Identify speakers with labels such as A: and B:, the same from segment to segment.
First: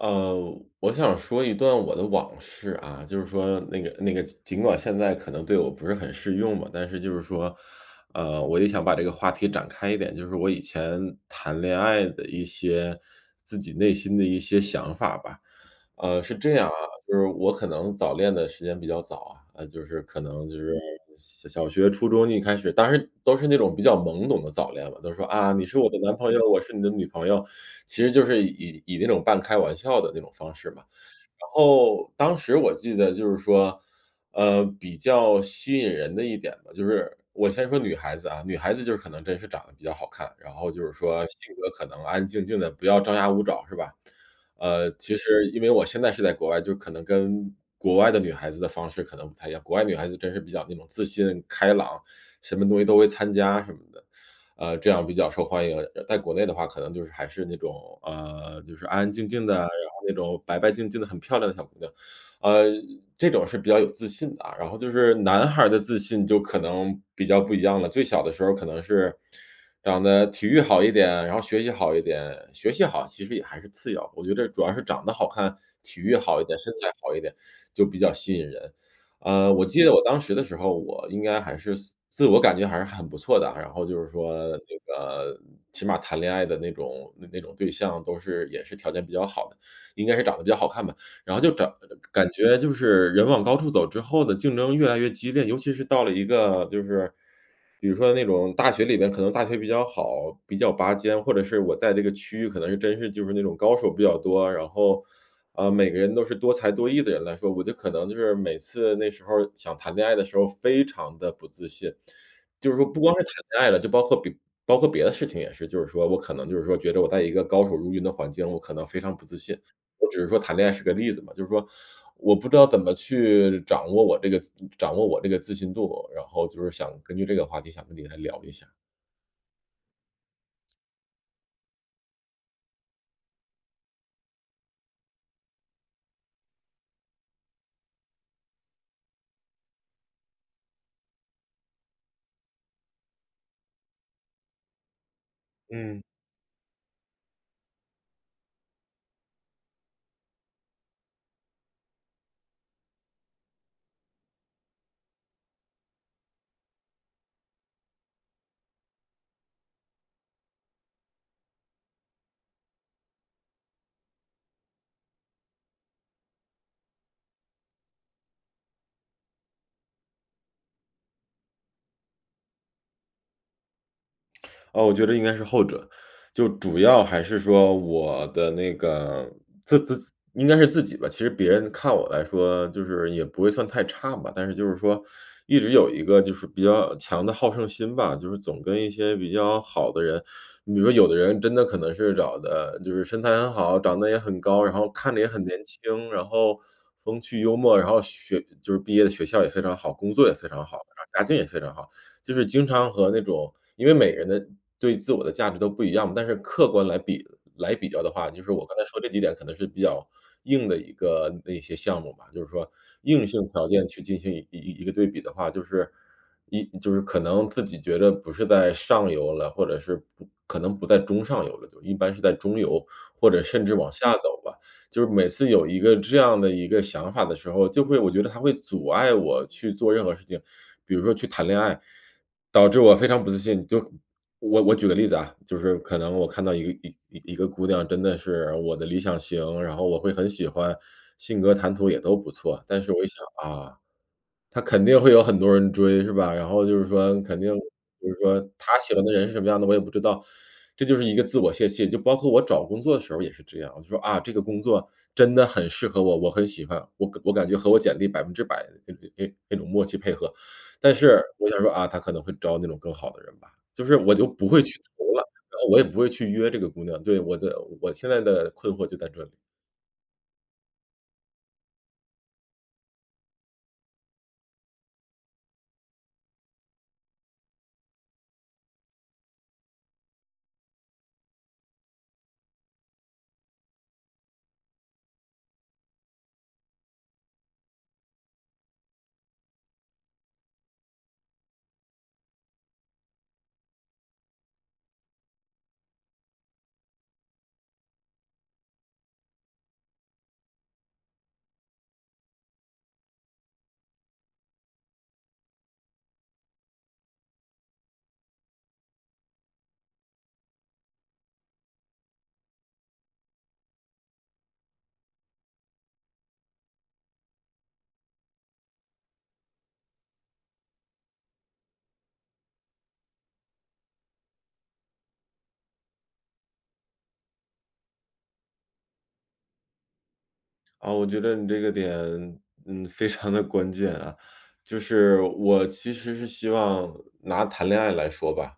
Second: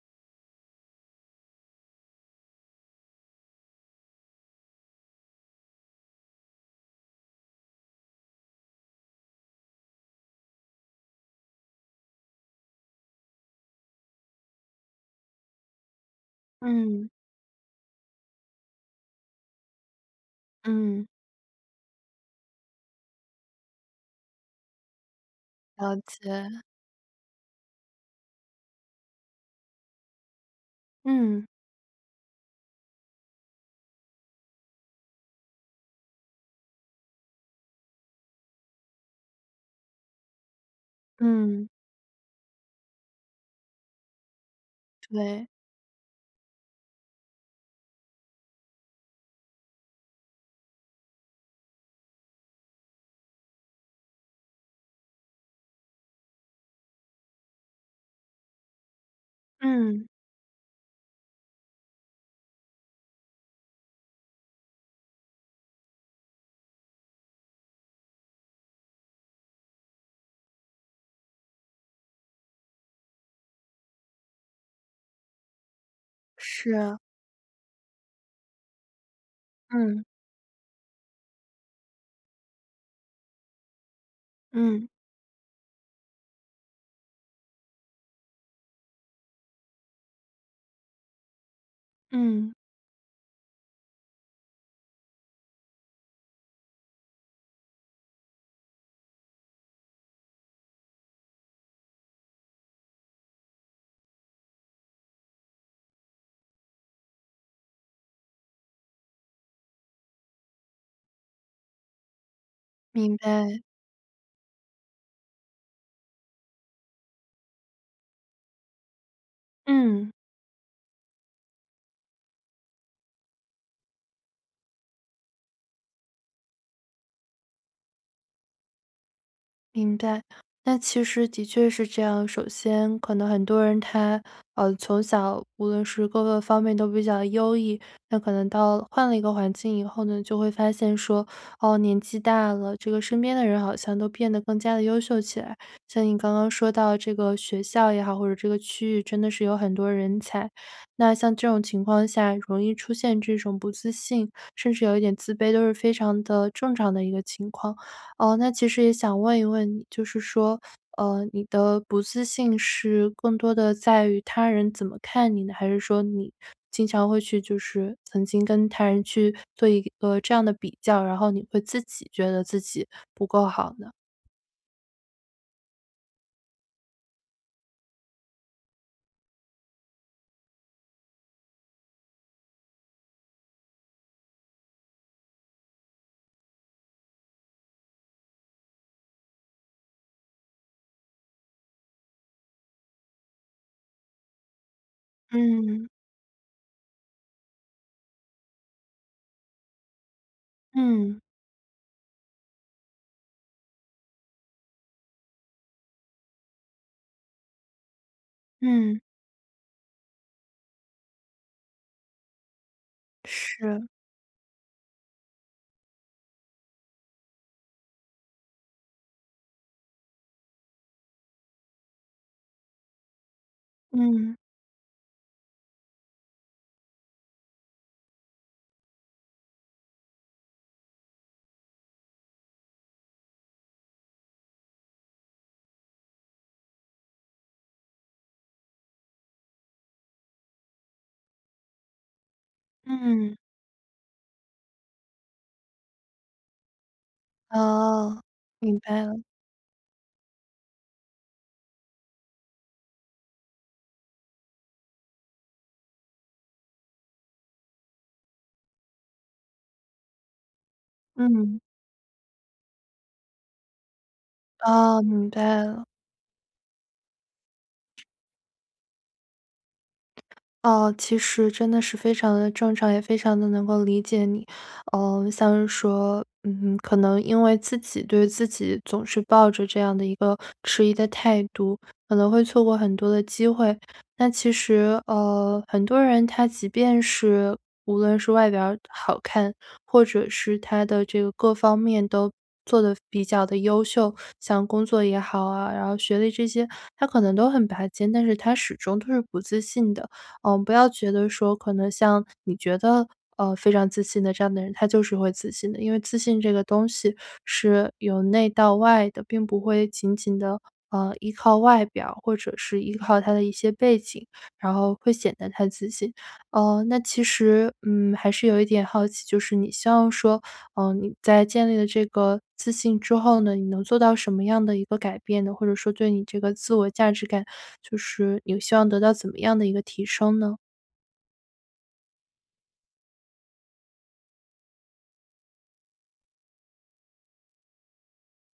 A: 呃，我想说一段我的往事啊。就是说那个那个，尽管现在可能对我不是很适用吧，但是就是说，呃，我就想把这个话题展开一点，就是我以前谈恋爱的一些自己内心的一些想法吧。呃，是这样啊，
B: 嗯。
A: 就是我可能早恋的时间比较早，啊，就是可能就是
B: 嗯。
A: 小小学初中一开始，当时都是那种比较懵懂的早恋吧，都说啊，你是我
B: 了
A: 的男朋友，我
B: 解。
A: 是你的女朋友。其实就是以以以那种半开玩笑的那种方式嘛。
B: 嗯。
A: 然后，当时我记得就是说，呃，比较吸引人的一点吧，就是我先说女孩子啊，女孩子就是可能真是长得比较好看，然后就是说性格
B: 嗯。
A: 可能安安静静的，不要张牙舞爪是吧？呃，其
B: 对。
A: 实因为我现在是在国外，就可能跟国外的女孩子的方式可能不太一样，国外女孩子真是比较那种自信开朗，什么东西都会参加什么的，呃，这样比较受欢迎。但国内的话可能就是还是那种，呃，就是安安静静的，然后
B: 嗯。
A: 那种白白净净的很漂亮的小姑娘，呃，这种是比较有自信的啊。然后就是男孩儿的自信就可能比较不一样了。最小的时候可能是长得体育好一点，然后学习好一点，学习好其实也还是次要，我觉得主要是长得好看，体育好一点，身
B: 是
A: 材
B: 啊。
A: 好一点，就比较吸引人。呃，我记得我
B: 嗯。
A: 当时的时候，我应该还是自自我感觉还是很不错的，然后就是说，比如
B: 嗯。
A: 说，呃，起码谈恋爱的那种那种对象都是也是条件比较好的，应该是长得比较好看吧。然后就找感
B: 嗯。
A: 觉就是人往高处走之后的竞争越来越激烈，尤其是到了一个就是比如说那种大学里边，可能大学比较好，比较拔尖，或者是我在这个区域可能是真是就是那种高手比较多，然后，啊，每个人都是多才多艺的人来说，我觉得可能就是每次那时候想谈恋爱的时候非常地不自信。就是说不光
B: 明
A: 是谈
B: 白。
A: 恋爱了，就包括别包括别的事情也是就是说，我可能就是说觉得我在一个高手如云的环境，我可能非常不自信，我
B: 嗯。
A: 只是说谈恋爱是个例子嘛，就是说我不知道怎么去掌握我这个掌握我这个自信度，然后就是想根据这个话题想跟你聊一下。
B: 明白，那其实的确是这样。首先可能很多人他，呃，从小，无论是各个方面都比较优异。那可能到了换了一个环境以后呢，就会发现说：“哦，年纪大了，这个身边的人好像都变得更加地优秀起来。”
A: 嗯。
B: 像你刚刚说到这个学校也好，或者这个区域真的是有很多人才。那像这种情况情况下，容易出现这种不自信，甚至有一点自卑，都是非常的正常的一个情况。呃，那其实也想问一问你，就是说，呃，你的不自信是更多的在于他人怎么看你？还是说你经常会去就是曾经跟他人去做一个这样的比较，然后你会自己觉得自己不够好呢？
A: 啊，我觉得应该是后者。就主要还是说我的那个自自应该是自己吧，其实别人看我来说就是也不会算太差吧，但是就是说，一直有一个就是比较强的好胜心吧，就是总跟一些比较好的人你比如说有的人真的可能是长得就是身材很好，长得也很高，然后看着也很年
B: 嗯。
A: 轻，然后风趣幽默，然后学就是毕业的学校也非常好，工作也非常好，
B: 嗯。
A: 家境也非常好。就是经常和那种因为每个人的对自我的价值都不一样，但是客观来比来比较的话，就是我刚才
B: 嗯。
A: 说这几点可能是比较硬的一个那些项目吧，就是说硬性条
B: 是。
A: 件去进行一一一个对比的话，就是一就是可能自己觉得不是在上游了，或者是不可能不在中上游了就，一般是在中游或者甚至往下
B: 嗯。
A: 走吧。就是每次有一个这样的一个想法的时候，就会我觉得它会阻碍我去做任何事情。比如说去谈恋爱，导致我非常不自信。就我我举个例子啊，就是可能我看到一一一个姑娘真的是我的理想型，然后我会很喜欢，性格谈吐也都不错。但是我一想：
B: 嗯。
A: “啊，她肯定会有很多人追，是吧，然后就是说肯定就是
B: 哦，
A: 说
B: 明
A: 她喜
B: 白
A: 欢的
B: 了。
A: 人是什么样的，我也不知道。“这就是一个自我泄气，就包括我找工作的时候，也是这样。我就说：“啊，这个工作真的很适合我，我很喜欢，我感我感觉和我简历100%的哎哎哎那种默契配合。“但是我想
B: 嗯。
A: 说：”啊，它可能会招那种更好的人吧。“就是我就不会去
B: 哦，
A: 投了，
B: 明白
A: 我
B: 了。
A: 也不会去约这个姑娘对，我的我现在的困惑就在这里。
B: 呃，其实真的是非常地正常，也非常地能够理解你。呃，像是说，嗯，可能因为自己对自己总是抱着这样的一个迟疑的态度，可能会错过很多的机会。那其实，呃，很多人他即便是无论是外表好看，或者是他的这个各方面都做得比较地优秀，像工作也好啊，然后学历这些他可能都很拔尖，但是他始终都是不自信的。嗯，不要觉得说可能像你觉得，呃，非常自信的这样的人，他就是会自信的，因为自信这个东西是由内到外的，并不会仅仅地，呃，依靠外表或者是依靠他的一些背景，然后会显得他自信。呃，那其实，嗯，还是有一点好奇，就是你希望说，呃，你在建立了这个自信之后呢，你能做到什么样的一个改变呢？或者说对你这个自我价值感，就是你希望得到怎么样的一个提升呢？
A: 啊，我觉得你这个点，嗯，非常地关键啊。就是我其实是希望拿谈恋爱来说吧，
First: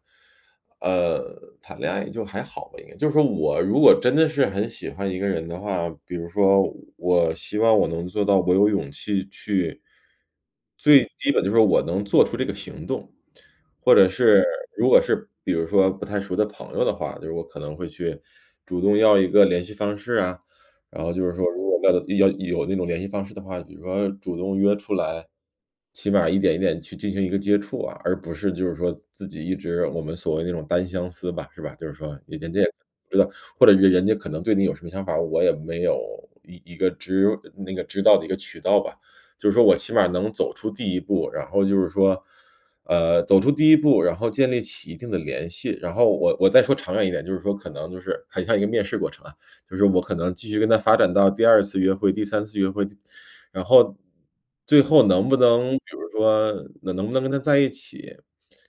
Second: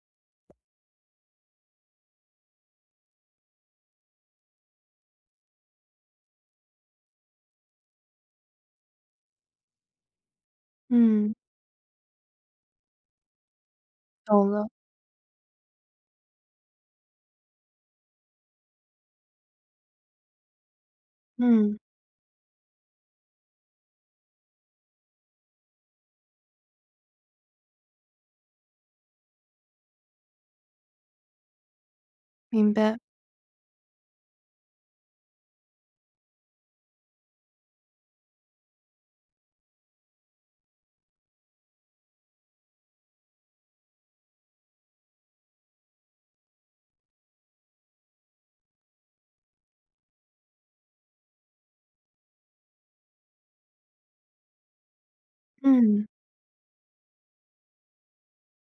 A: 呃，谈恋爱就还好吧应该。就说我如果真的是很喜欢一个人的话比如说我希望我能做到我有勇气去最基
B: 嗯。
A: 本就是我能做出这个行动，或者是
B: 懂了。
A: 如果是比如说不太熟的朋友的话，就是我可能会去主动要一个联系方式啊，然后就是说如果
B: 嗯。
A: 要的要有那种联系方式的话，比如说主动约出来，起码一点一点去进行一个接触啊，而不是就是说自自己一直我们所谓那种单相思吧，是吧？就是说人人家也
B: 明白。
A: 不知道，或者人人家可能对你有什么想法我也没有一一个知呃那个知道的一个渠道吧，就是说我起码能走出第一步。然后就是说，呃，走出第一步，然后建立起一定的联系，然后我我再说长远一点，就是说可能就是很像一个面试过程啊，就是我可能继续跟她发展到第二次约会、第三次约会，就然后，最后能不能比
B: 嗯。
A: 如说能不能跟她在一起，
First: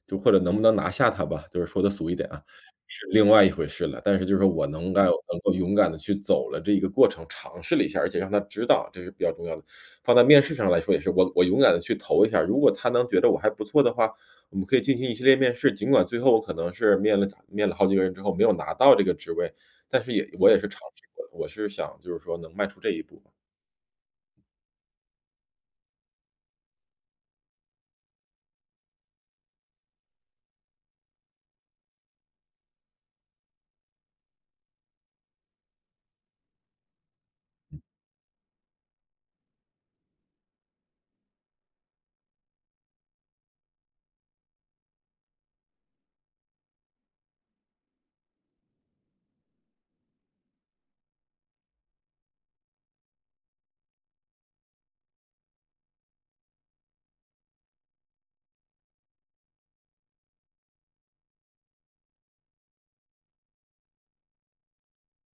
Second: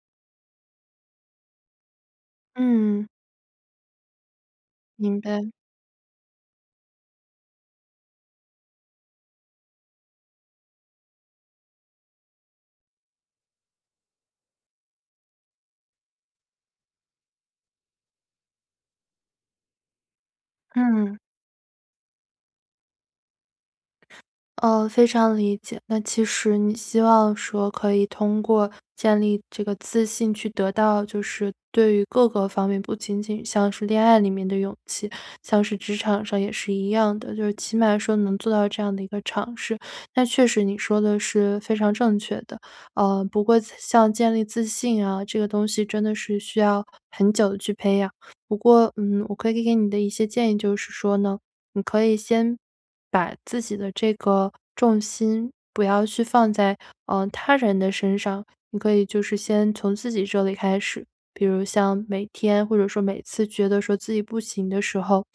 A: 就或者能不能拿下她吧，就是说得俗一点啊，是
B: 嗯。
A: 另外一回事了。但是就是我能到
B: 明
A: 能
B: 白。
A: 够勇敢地去走了这个过程，尝试了一下，而且让她知道，这是比较重要的。放在面试上来说也是我我勇敢地去投一下，如果他能觉得我还不错的话，我们可以进行一系列面试。尽管最后我可能是面了咋面了好几个人之后没有拿到这个职位，但是也我也是尝试
B: 嗯。
A: 过，我是想就是说能迈出这一步吧。
B: 呃，非常理解。那其实你希望说可以通过建立这个自信去得到就是对于各个方面不仅仅像是恋爱里面的勇气，像是职场上也是一样的。就是起码说能做到这样的一个尝试，那确实你说的是非常正确的。呃，不过像建立自信啊，这个东西真的是需要很久去培养。不过，嗯，我可以给你的一些建议就是说呢，你可以先把自己的这个重心不要去放在，呃，他人的身上，你可以就是先从自己这里开始。比如像每天或者说每次觉得说自己不行的时候，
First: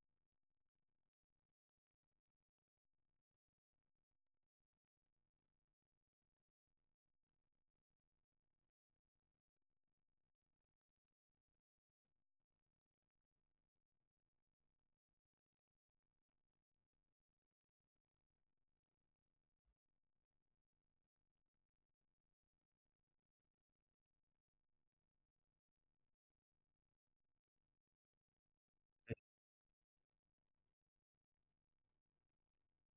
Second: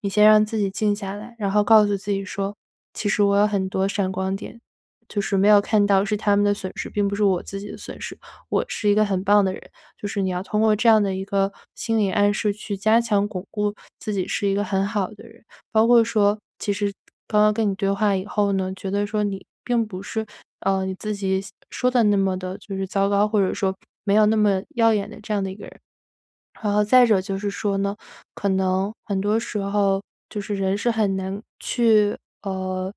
B: 你先让自己静下来，然后告诉自己说：“其实我有很多闪光点，就是没有看到是他们的损失，并不是我自己的损失，我是一个很棒的人！“就是你要通过这样的一个心理暗示去加强巩固自己是一个很好的人。包括说其实刚刚跟你对话以后呢，觉得说你并不是，呃，你自己想说得那么地就是糟糕，或者说没有那么耀眼的这样的一个人。然后再者就是说呢，可能很多时候，就是人是很难去，呃，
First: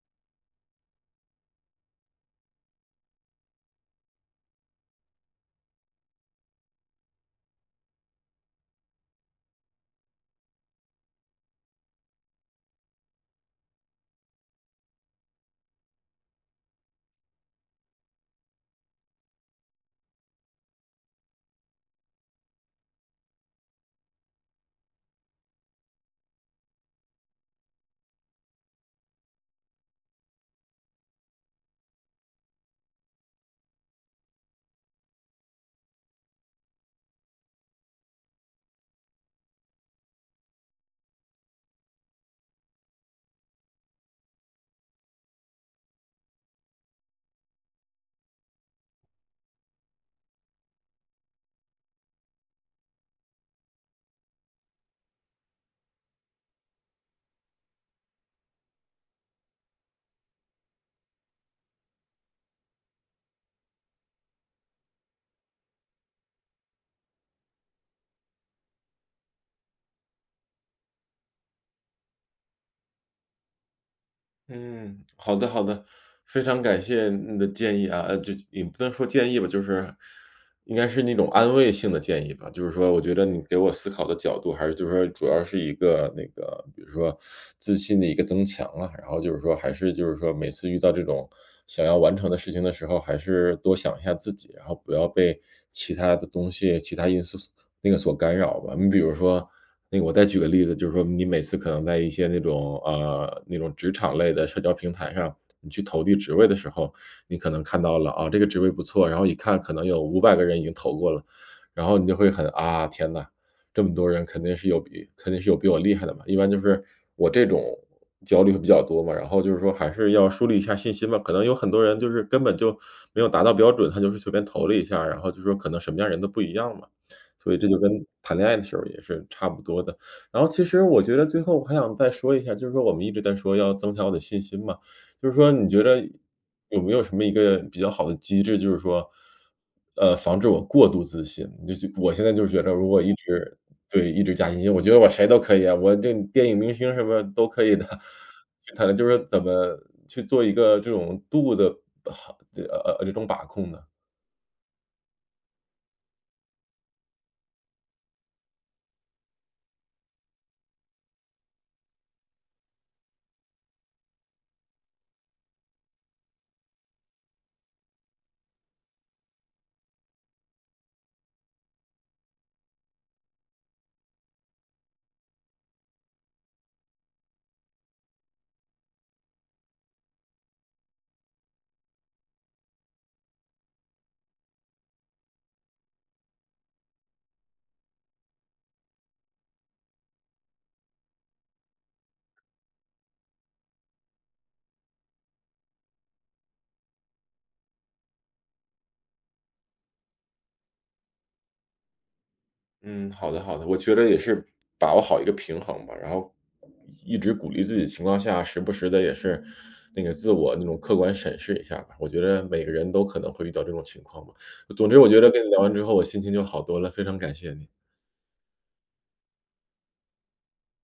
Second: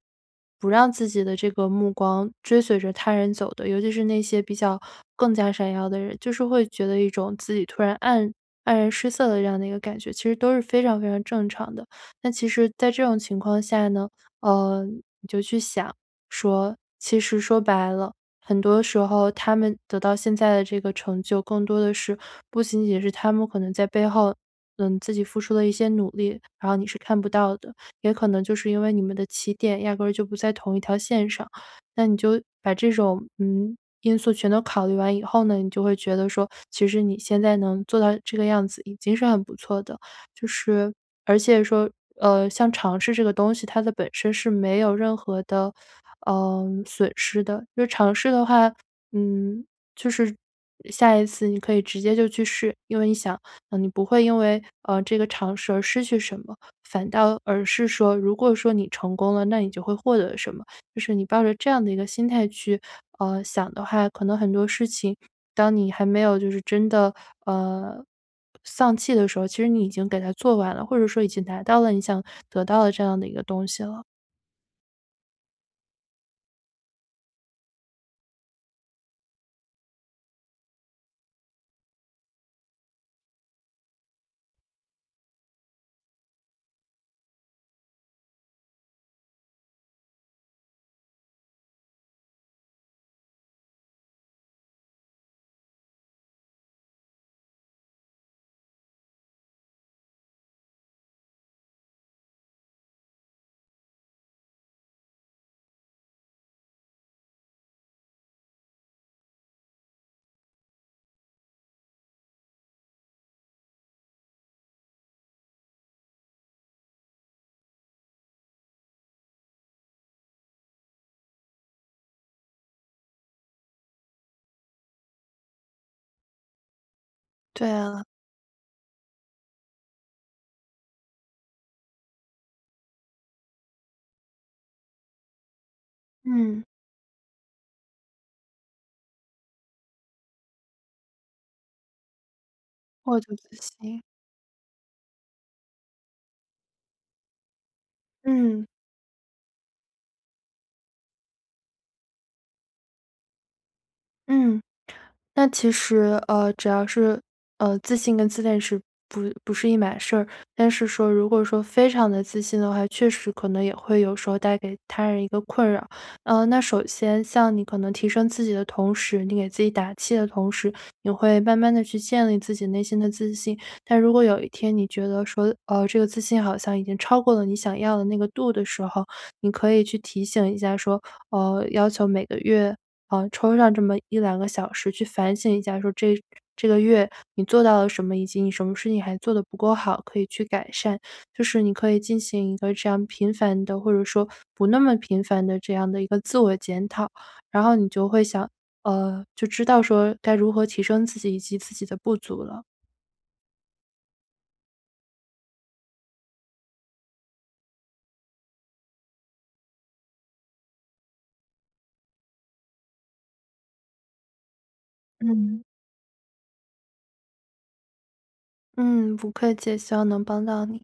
B: 不让自己的这个目光追随着他人走的，尤其是那些比较更加闪耀的人。就是会觉得一种自己突然黯黯然失色的这样的一个感觉，其实都是非常非常正常的。但其实在这种情况下呢，呃，你就去想说，其实说白了，很多时候他们得到现在的这个成就，更多的是不仅仅是他们可能在背后，嗯，自己付出了一些努力，然后你是看不到的，也可能就是因为你们的起点压根儿就不在同一条线上。那你就把这种，嗯，因素全都考虑完以后呢，你就会觉得说其实你现在能做到这个样子已经是很不错的。就是，而且说，呃，像尝试这个东西，它的本身是没有任何的，嗯，损失的，就尝试的话嗯，就是，呃，下一次你可以直接就去试，因为你想，啊，你不会因为，呃，这个尝试而失去什么，反倒而是说如果说你成功了，那你就会获得什么？就是你抱着这样的一个心态去，呃，想的话可能很多事情，当你还没有就是真的，呃，丧气的时候，其实你已经给它做完了，或者说已经拿到了你想得到的这样的一个东西了。
A: 嗯，好的好的。非常感谢你的建议啊，呃就也不能说建议吧，就是应该是那种安慰性的建议吧。就是说我觉得你给我思考的角度还是就是说，主要是一个那个比如说，自信的一个增强了。然后就是说还是就是说，每次遇到这种想要完成的事情的时候，还是多想一下自己。然后不要被其它的东西，其他因素素那个所干扰吧。你比如说那个我再举个例子，就是说，你每次可能在一些那种，呃那种职场类的社交平台上，你去投递职位的时候。你可能看到了，啊，这个职位不错，然后一看可能有500个人已经投过了。然后你就会很啊，天呐，这么多人肯定是有比肯定是有比我厉害的嘛。一般就是，我这种焦虑比较多嘛，然后就是说，还是要树立一下信心吧。可能有很多人就是根本就没有达到标准，他就是随便投了一下，然后就说，可能什么样的人都不一样嘛。所以
B: 对
A: 这就跟
B: 啊。
A: 谈恋爱的时候也是差不多的。然后其实我觉得最后我还想再说一下，就是说我们一直在说，要增强我的信心嘛。就是说你觉得
B: 嗯。
A: 有没有什么一个比较好的机制，就是说，呃，防止我过度自信。你就我现在就觉着如果一
B: 过度自
A: 直，
B: 信。
A: 对一直加信心，我觉得我谁都可以啊，我对电影明星什么都可以的。
B: 嗯。
A: 就可能就是怎么去做一个，这种度的好对，呃呃这种把控呢？
B: 嗯。那其实，呃，只要是，呃，自信跟自恋是不不是一码事儿。但是说如果说，非常地自信的话，确实可能也会有时候带给他人一个困扰。呃，那首先像你可能提升自己的同时，你给自己打气的同时，也会慢慢地去建立自己内心的自信。但如果有一天你觉得说，呃，这个自信好像已经超过了你想要的那个度的时候，你可以去提醒一下说，呃，要求每个月，呃，抽上这么1-2个小时去反省一下，说这这个月你做到了什么？以及你什么事情还做得不够好，可以去改善。就是你可以进行一个这样频繁的，或者说不那么频繁的，这样的一个自我检讨。然后你就会想呃，就知道说该如何提升自己，以及自己的不足了。
A: 嗯，好的好的。我觉得也是把握好一个平衡吧，然后一直鼓励自己的情况下，时不时地，也是那个自我那种客观审视一下吧。我觉得每个人都可能会遇到这种情况吧，总之我觉得跟你聊
B: 嗯。
A: 完之后，我心情就好多了，非常感谢你。
B: 嗯，不客气，希望能帮到你。